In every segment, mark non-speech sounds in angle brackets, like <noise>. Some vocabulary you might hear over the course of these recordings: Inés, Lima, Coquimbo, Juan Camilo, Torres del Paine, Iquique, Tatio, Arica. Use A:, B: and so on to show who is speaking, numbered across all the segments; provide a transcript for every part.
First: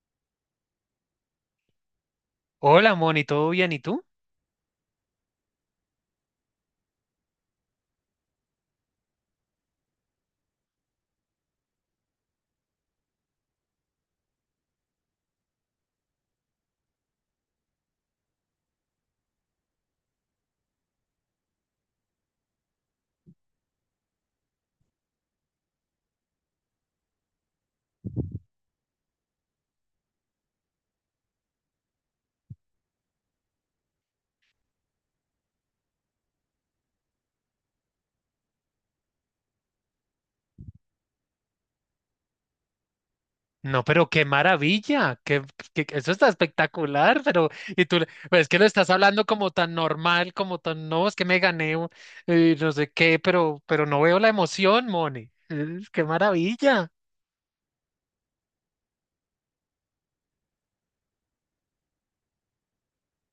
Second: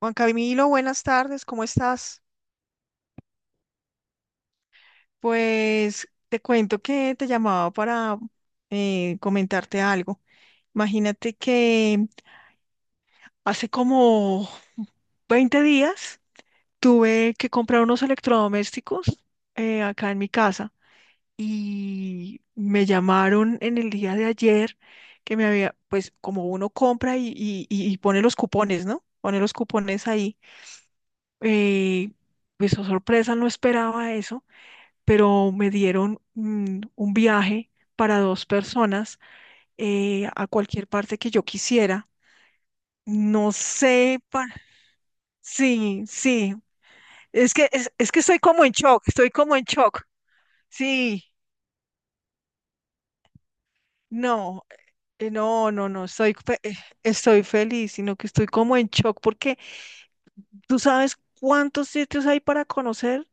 A: Juan Camilo, buenas tardes, ¿cómo estás?
B: Hola, Moni, ¿todo bien? ¿Y tú?
A: Pues te cuento que te llamaba para comentarte algo. Imagínate que hace como 20 días tuve que comprar unos electrodomésticos acá en mi casa y me llamaron en el día de ayer que me había, pues como uno compra y pone los cupones, ¿no? Pone los cupones ahí. eh, pues oh, sorpresa, no esperaba eso, pero me dieron un viaje para dos personas a cualquier parte que yo quisiera. No
B: No, pero
A: sé,
B: qué maravilla,
A: sí,
B: eso está
A: sí,
B: espectacular, pero
A: es que,
B: y
A: es,
B: tú,
A: es que estoy
B: pues es que lo
A: como en
B: estás
A: shock,
B: hablando
A: estoy
B: como
A: como en
B: tan
A: shock.
B: normal, como tan, no, es que
A: Sí,
B: me gané, no sé qué, pero no veo la
A: no,
B: emoción, Moni,
A: no, no,
B: Qué
A: no, estoy,
B: maravilla.
A: estoy feliz, sino que estoy como en shock porque tú sabes cuántos sitios hay para conocer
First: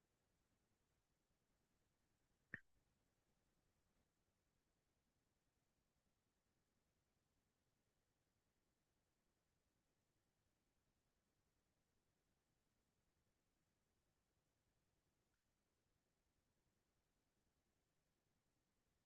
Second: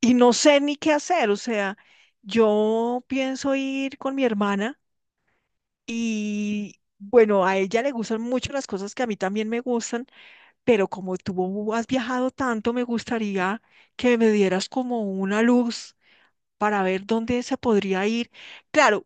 A: y no sé ni qué hacer, o sea, yo pienso ir con mi hermana. Y bueno, a ella le gustan mucho las cosas que a mí también me gustan, pero como tú has viajado tanto, me gustaría que me dieras como una luz para ver dónde se podría ir. Claro,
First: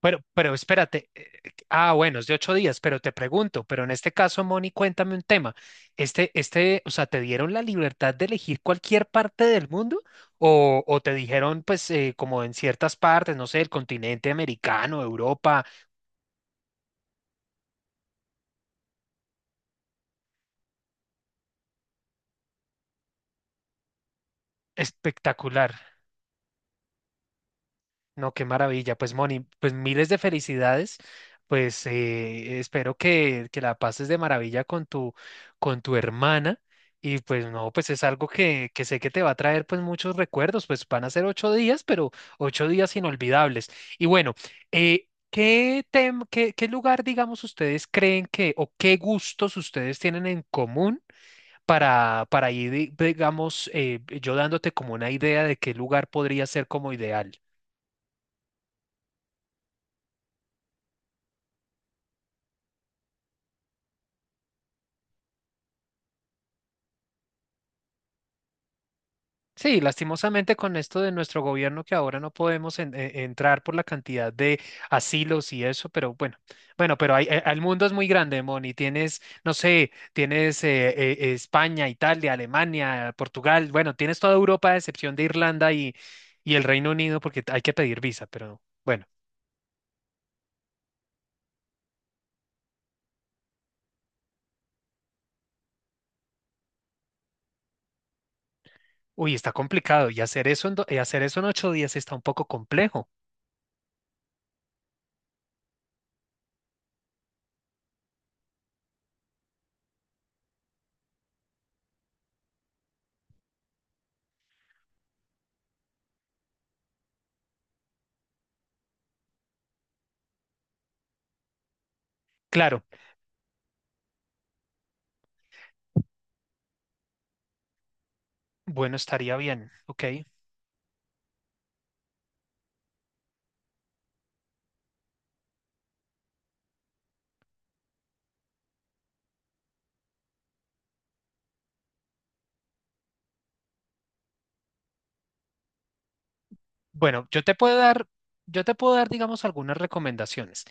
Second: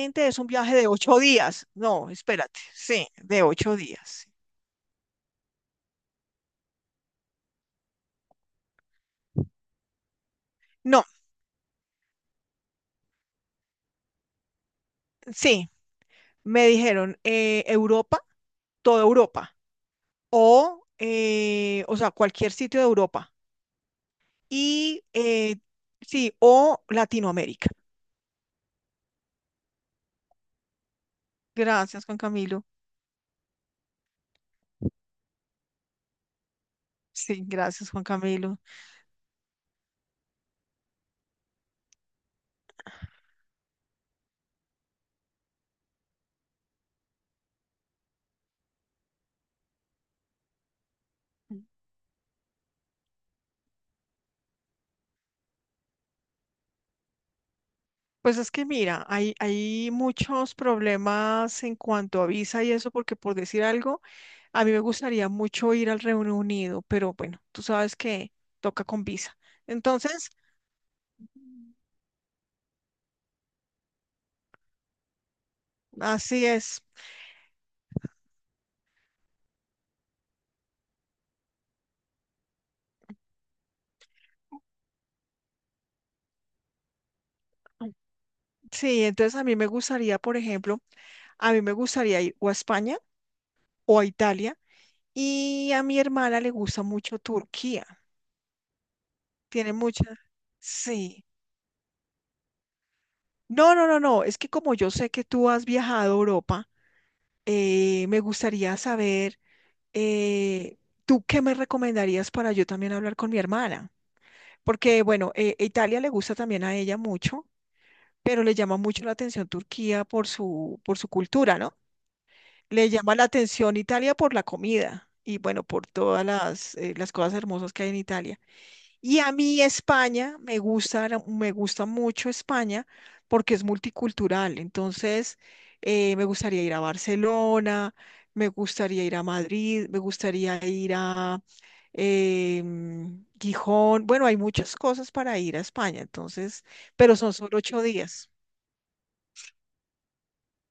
B: Pero,
A: es un
B: pero
A: viaje de
B: espérate,
A: ocho días. No,
B: bueno, es de ocho
A: espérate,
B: días, pero
A: sí,
B: te
A: de
B: pregunto,
A: ocho
B: pero en este
A: días.
B: caso, Moni, cuéntame un tema. Este, o sea, ¿te dieron la libertad de elegir cualquier parte del mundo? ¿O
A: No,
B: te dijeron, pues, como en ciertas partes, no sé, el continente americano, Europa?
A: sí, me dijeron Europa, toda Europa, o sea, cualquier sitio de Europa, y
B: Espectacular.
A: sí, o Latinoamérica.
B: No, qué maravilla. Pues Moni, pues miles de felicidades. Pues
A: Gracias, Juan Camilo.
B: espero que la pases de maravilla con tu hermana. Y
A: Sí,
B: pues no, pues
A: gracias,
B: es
A: Juan
B: algo
A: Camilo.
B: que sé que te va a traer pues muchos recuerdos. Pues van a ser 8 días, pero 8 días inolvidables. Y bueno, ¿qué lugar, digamos, ustedes creen que o qué gustos ustedes tienen en común para ir, digamos, yo dándote como una idea de qué lugar podría ser como ideal?
A: Pues es que mira, hay muchos problemas en cuanto a visa y eso, porque por decir algo, a mí me gustaría mucho ir al Reino Unido, pero bueno, tú sabes que toca con visa.
B: Sí,
A: Entonces,
B: lastimosamente con esto de nuestro gobierno que ahora no podemos entrar por la cantidad de asilos y eso, pero bueno,
A: así es.
B: bueno, pero el mundo es muy grande, Moni. Tienes, no sé, tienes España, Italia, Alemania, Portugal, bueno, tienes toda Europa a excepción de Irlanda y el Reino Unido porque hay que pedir visa, pero
A: Sí,
B: bueno,
A: entonces a mí me gustaría, por ejemplo, a mí me gustaría ir o a España o a Italia, y a mi hermana le gusta mucho Turquía.
B: uy, está
A: Tiene mucha,
B: complicado y hacer eso
A: sí.
B: en 8 días está un poco complejo.
A: No, no, no, no. Es que como yo sé que tú has viajado a Europa, me gustaría saber, eh, ¿tú qué me recomendarías para yo también hablar con mi hermana? Porque, bueno, Italia le gusta también a ella mucho, pero le llama mucho la atención Turquía por su cultura, ¿no?
B: Claro,
A: Le llama la atención Italia por la comida y, bueno, por todas las cosas hermosas que hay en Italia.
B: bueno,
A: Y a
B: estaría
A: mí
B: bien, ok.
A: España, me gusta mucho España porque es multicultural. Entonces, me gustaría ir a Barcelona, me gustaría ir a Madrid, me gustaría ir a Gijón. Bueno, hay muchas cosas para ir a España, entonces, pero
B: Bueno,
A: son
B: yo te
A: solo
B: puedo
A: ocho
B: dar,
A: días.
B: yo te puedo dar, digamos, algunas recomendaciones.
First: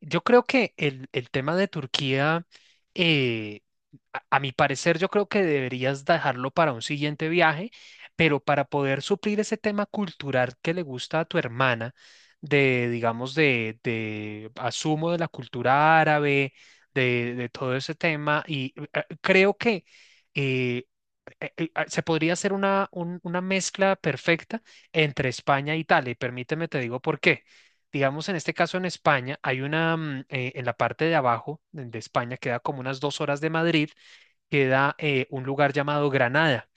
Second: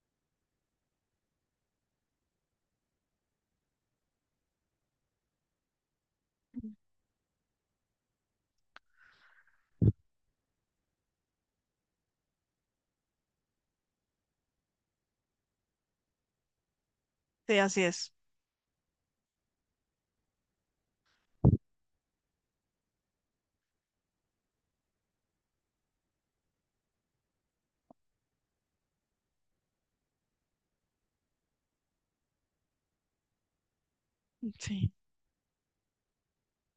B: Yo creo que el tema de Turquía, eh, a mi parecer, yo creo que deberías dejarlo para un siguiente viaje, pero para poder suplir ese tema cultural que le gusta a tu hermana, de, digamos, de asumo de la cultura árabe, de
A: Sí,
B: todo
A: así
B: ese
A: es.
B: tema, y creo que. Eh, eh, eh, ah, se podría hacer una mezcla perfecta entre España e Italia, y permíteme te digo por qué. Digamos, en este caso en España, hay en la parte de abajo de España, queda como unas 2 horas de Madrid,
A: Sí.
B: queda un lugar llamado Granada.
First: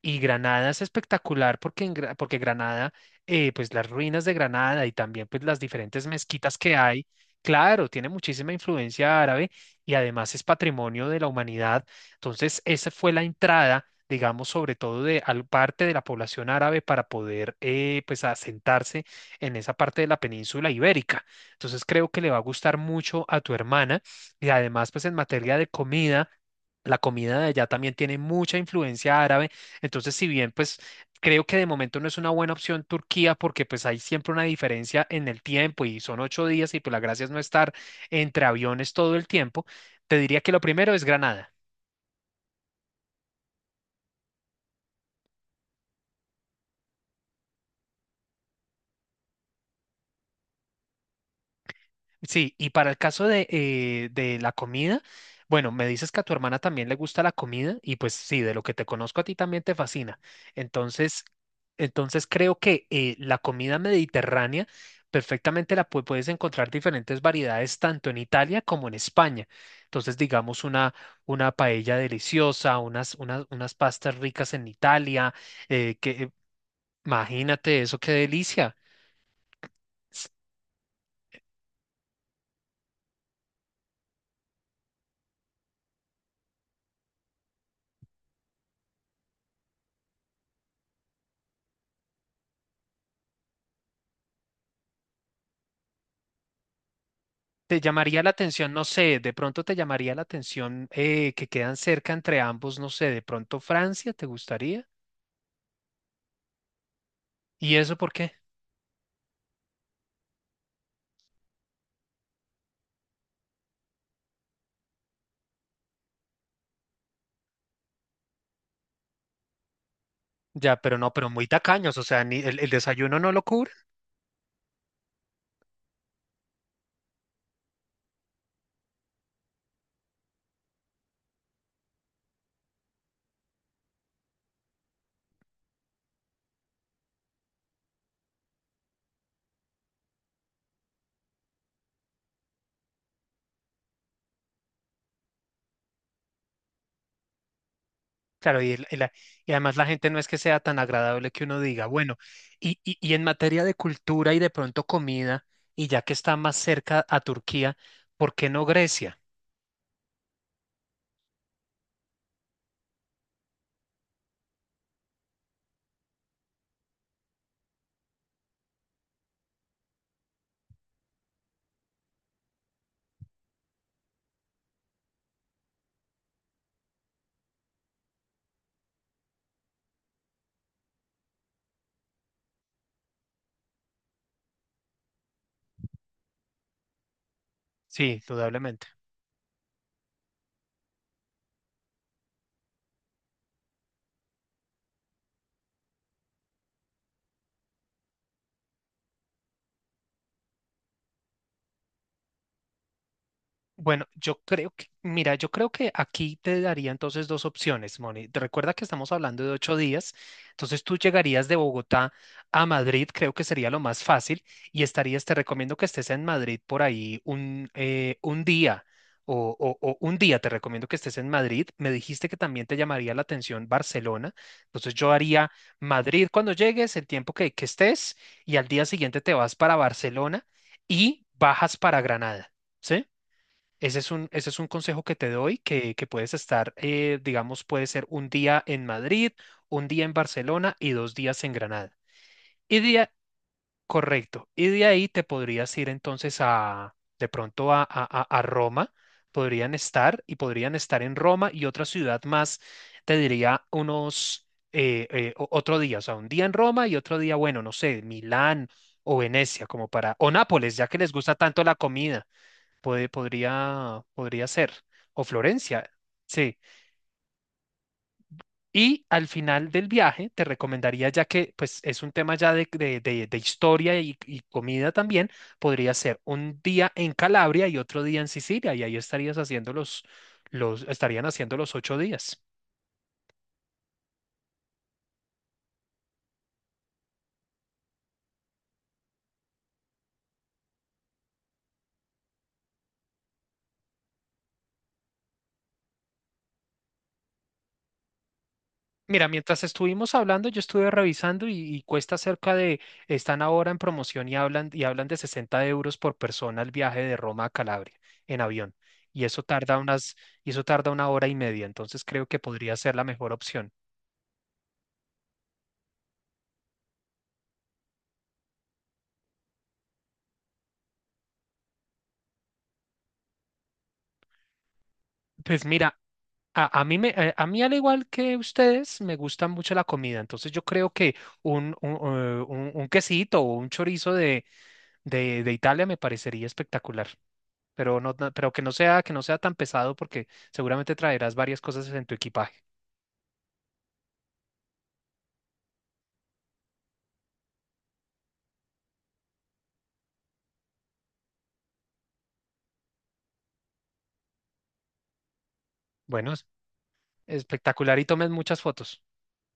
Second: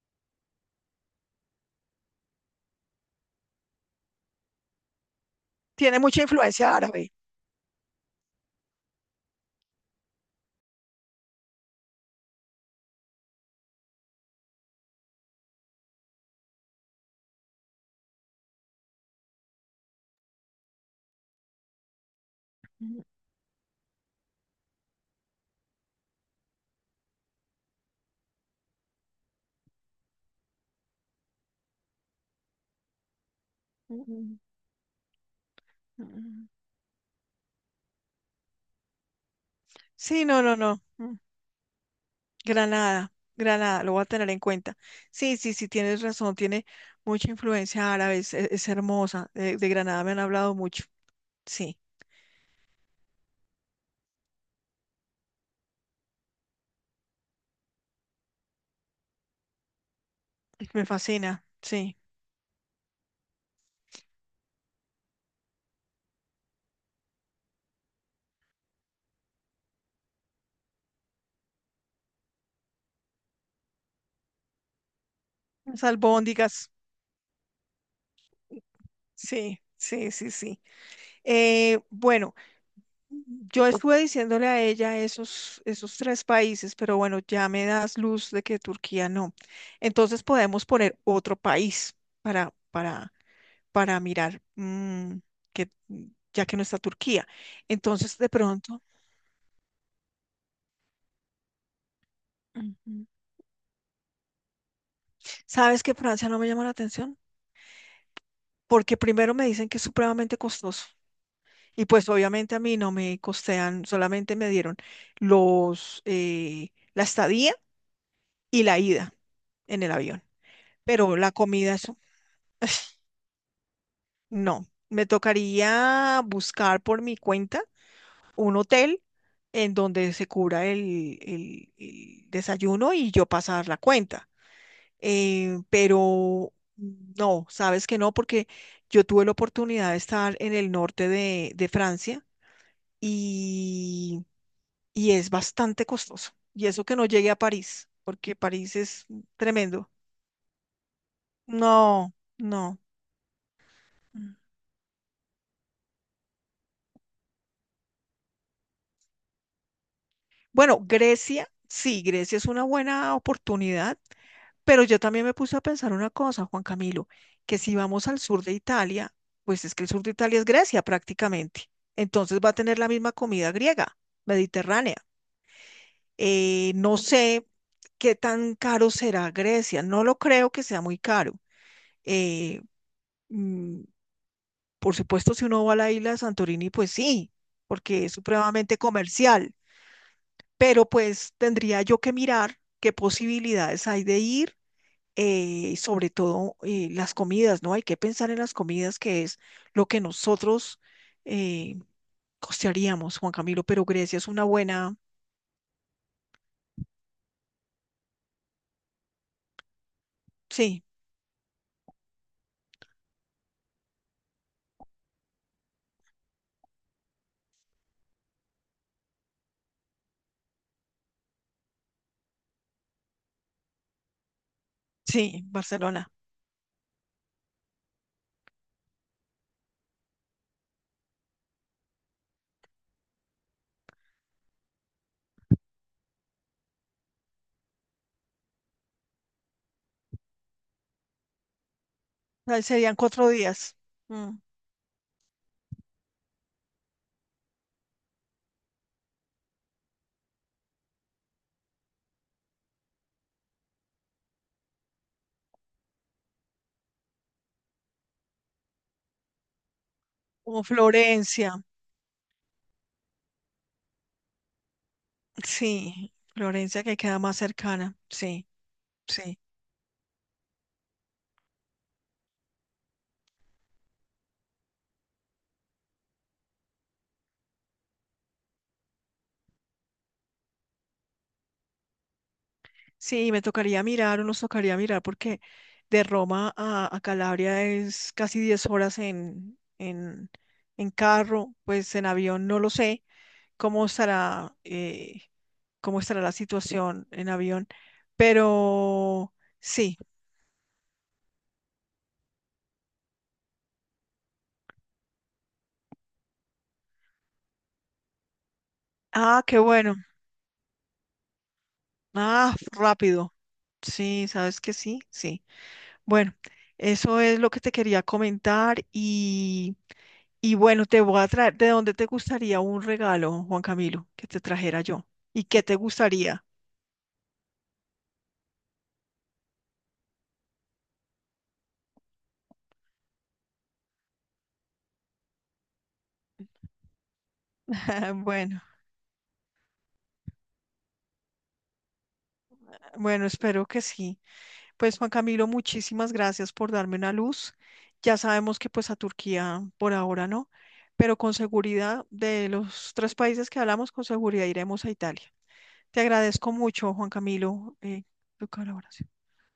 B: Y Granada es espectacular porque Granada, pues las ruinas de Granada y también pues las
A: Tiene
B: diferentes
A: mucha
B: mezquitas
A: influencia
B: que hay,
A: árabe.
B: claro, tiene muchísima influencia árabe y además es patrimonio de la humanidad. Entonces, esa fue la entrada, digamos, sobre todo de parte de la población árabe para poder pues asentarse en esa parte de la península ibérica. Entonces, creo que le va a gustar
A: Mm,
B: mucho a tu hermana y además pues en materia de comida. La comida de allá también tiene mucha influencia árabe, entonces, si bien, pues creo que de momento no es una buena opción Turquía porque pues hay siempre
A: mm,
B: una diferencia en el tiempo y
A: mm,
B: son ocho
A: mm.
B: días y pues la gracia es no estar entre aviones todo el tiempo, te
A: Sí,
B: diría
A: no,
B: que
A: no,
B: lo
A: no.
B: primero es
A: Mm.
B: Granada.
A: Granada, Granada, lo voy a tener en cuenta. Sí, sí, sí, tienes razón, tiene mucha influencia árabe, es hermosa. De Granada me han hablado mucho. Sí,
B: Sí, y para el caso de la comida, bueno, me dices que a tu hermana también le gusta la comida y pues sí, de lo que te conozco a ti también te fascina.
A: me
B: Entonces,
A: fascina, sí.
B: entonces creo que la comida mediterránea perfectamente la puedes encontrar diferentes variedades tanto en Italia como en España. Entonces, digamos una paella deliciosa, unas pastas ricas en Italia,
A: Las
B: que
A: albóndigas,
B: imagínate eso, qué delicia.
A: sí, sí, sí, sí. Bueno, yo estuve diciéndole a ella esos, esos 3 países, pero bueno, ya me das luz de que Turquía no. Entonces podemos poner otro país para, para para mirar que mm, ya que no está Turquía.
B: Te
A: Entonces,
B: llamaría
A: de
B: la atención,
A: pronto,
B: no sé, de pronto te llamaría la atención que quedan cerca entre ambos, no
A: ujú,
B: sé, de pronto Francia, ¿te gustaría?
A: ¿sabes que Francia no me llama la atención?
B: ¿Y eso por qué?
A: Porque primero me dicen que es supremamente costoso. Y pues obviamente a mí no me costean, solamente me dieron los la estadía y la ida en el avión.
B: Ya, pero no,
A: Pero
B: pero
A: la
B: muy
A: comida,
B: tacaños,
A: eso
B: o sea, ni el desayuno no lo cubre,
A: no. Me tocaría buscar por mi cuenta un hotel en donde se cubra el desayuno y yo pasar la cuenta. Pero no, sabes que no, porque yo tuve la oportunidad de estar en el norte de Francia y, y es bastante costoso. Y eso que no llegué a París, porque
B: claro,
A: París es
B: y además la
A: tremendo.
B: gente no es que sea tan agradable que uno diga,
A: No,
B: bueno,
A: no.
B: y en materia de cultura y de pronto comida, y ya que está más cerca a Turquía, ¿por qué no Grecia?
A: Bueno, Grecia, sí, Grecia es una buena oportunidad. Pero yo también me puse a pensar una cosa, Juan Camilo, que si vamos al sur de Italia, pues es que el sur de Italia es Grecia prácticamente. Entonces va a tener la misma comida griega, mediterránea. No sé qué tan caro será Grecia. No lo creo que sea muy caro. Eh, mm, por supuesto, si uno va a la isla de Santorini, pues sí, porque es
B: Sí,
A: supremamente
B: indudablemente.
A: comercial. Pero pues tendría yo que mirar qué posibilidades hay de ir sobre todo las comidas, ¿no? Hay que pensar en las comidas, que es lo que nosotros eh, costearíamos, Juan Camilo, pero
B: Bueno,
A: Grecia es
B: yo
A: una
B: creo que,
A: buena,
B: mira, yo creo que aquí te daría entonces dos opciones, Moni. Te recuerda que estamos hablando de 8 días, entonces
A: sí,
B: tú llegarías de Bogotá a Madrid, creo que sería lo más fácil, y estarías, te recomiendo que estés en Madrid por ahí un día, o un día te recomiendo que estés en Madrid. Me dijiste que también te llamaría la atención Barcelona, entonces yo
A: sí,
B: haría
A: Barcelona.
B: Madrid cuando llegues, el tiempo que estés, y al día siguiente te vas para Barcelona y bajas para Granada. ¿Sí? Ese es un consejo que te doy, que puedes estar, digamos, puede ser un día en Madrid, un día en Barcelona y 2 días en Granada.
A: Ahí
B: Y
A: serían
B: día,
A: cuatro días, mm,
B: correcto. Y de ahí te podrías ir entonces a, de pronto a Roma. Podrían estar en Roma y otra ciudad más, te diría otro día, o sea, un día en Roma y otro día, bueno, no sé, Milán o Venecia, como para, o
A: como
B: Nápoles, ya que les gusta
A: Florencia,
B: tanto la comida podría ser, o Florencia,
A: sí,
B: sí.
A: Florencia que queda más cercana, sí,
B: Y al
A: sí,
B: final del viaje te recomendaría, ya que pues es un tema ya de historia y comida también, podría ser un día en Calabria y otro día en Sicilia, y ahí estarías haciendo los, estarían haciendo los 8 días.
A: sí, me tocaría mirar o nos tocaría mirar porque de Roma a Calabria es casi 10 horas en carro, pues en avión no lo sé cómo estará, eh, cómo estará la situación en avión.
B: Mira,
A: Pero
B: mientras
A: sí.
B: estuvimos hablando, yo estuve revisando y cuesta cerca de, están ahora en promoción y hablan de 60 euros por persona el viaje de Roma a Calabria en avión. Y eso
A: Ah, qué
B: tarda
A: bueno.
B: unas, y eso tarda una hora y media, entonces creo que
A: Ah,
B: podría ser la mejor
A: rápido.
B: opción.
A: Sí, sabes que sí, sí. Bueno, eso es lo que te quería comentar y bueno, te voy a traer, ¿de dónde te gustaría un regalo, Juan Camilo, que te trajera yo? ¿Y qué
B: Pues
A: te
B: mira,
A: gustaría?
B: a mí al igual que ustedes, me gusta mucho la comida, entonces yo creo que un quesito o un chorizo de Italia me parecería espectacular.
A: <laughs>
B: Pero pero
A: Bueno,
B: que no sea tan pesado porque seguramente traerás varias cosas en tu equipaje.
A: bueno, espero que sí. Pues Juan Camilo, muchísimas gracias por darme una luz. Ya sabemos que pues a Turquía por ahora no, pero con seguridad de los 3 países que hablamos, con seguridad iremos a Italia. Te
B: Bueno,
A: agradezco mucho, Juan Camilo,
B: espectacular y tomes
A: tu
B: muchas fotos.
A: colaboración.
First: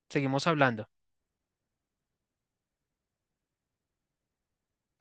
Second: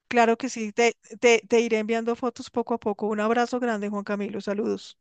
A: Claro
B: Seguimos
A: que sí,
B: hablando.
A: te iré enviando fotos poco a poco. Un abrazo grande, Juan Camilo. Saludos.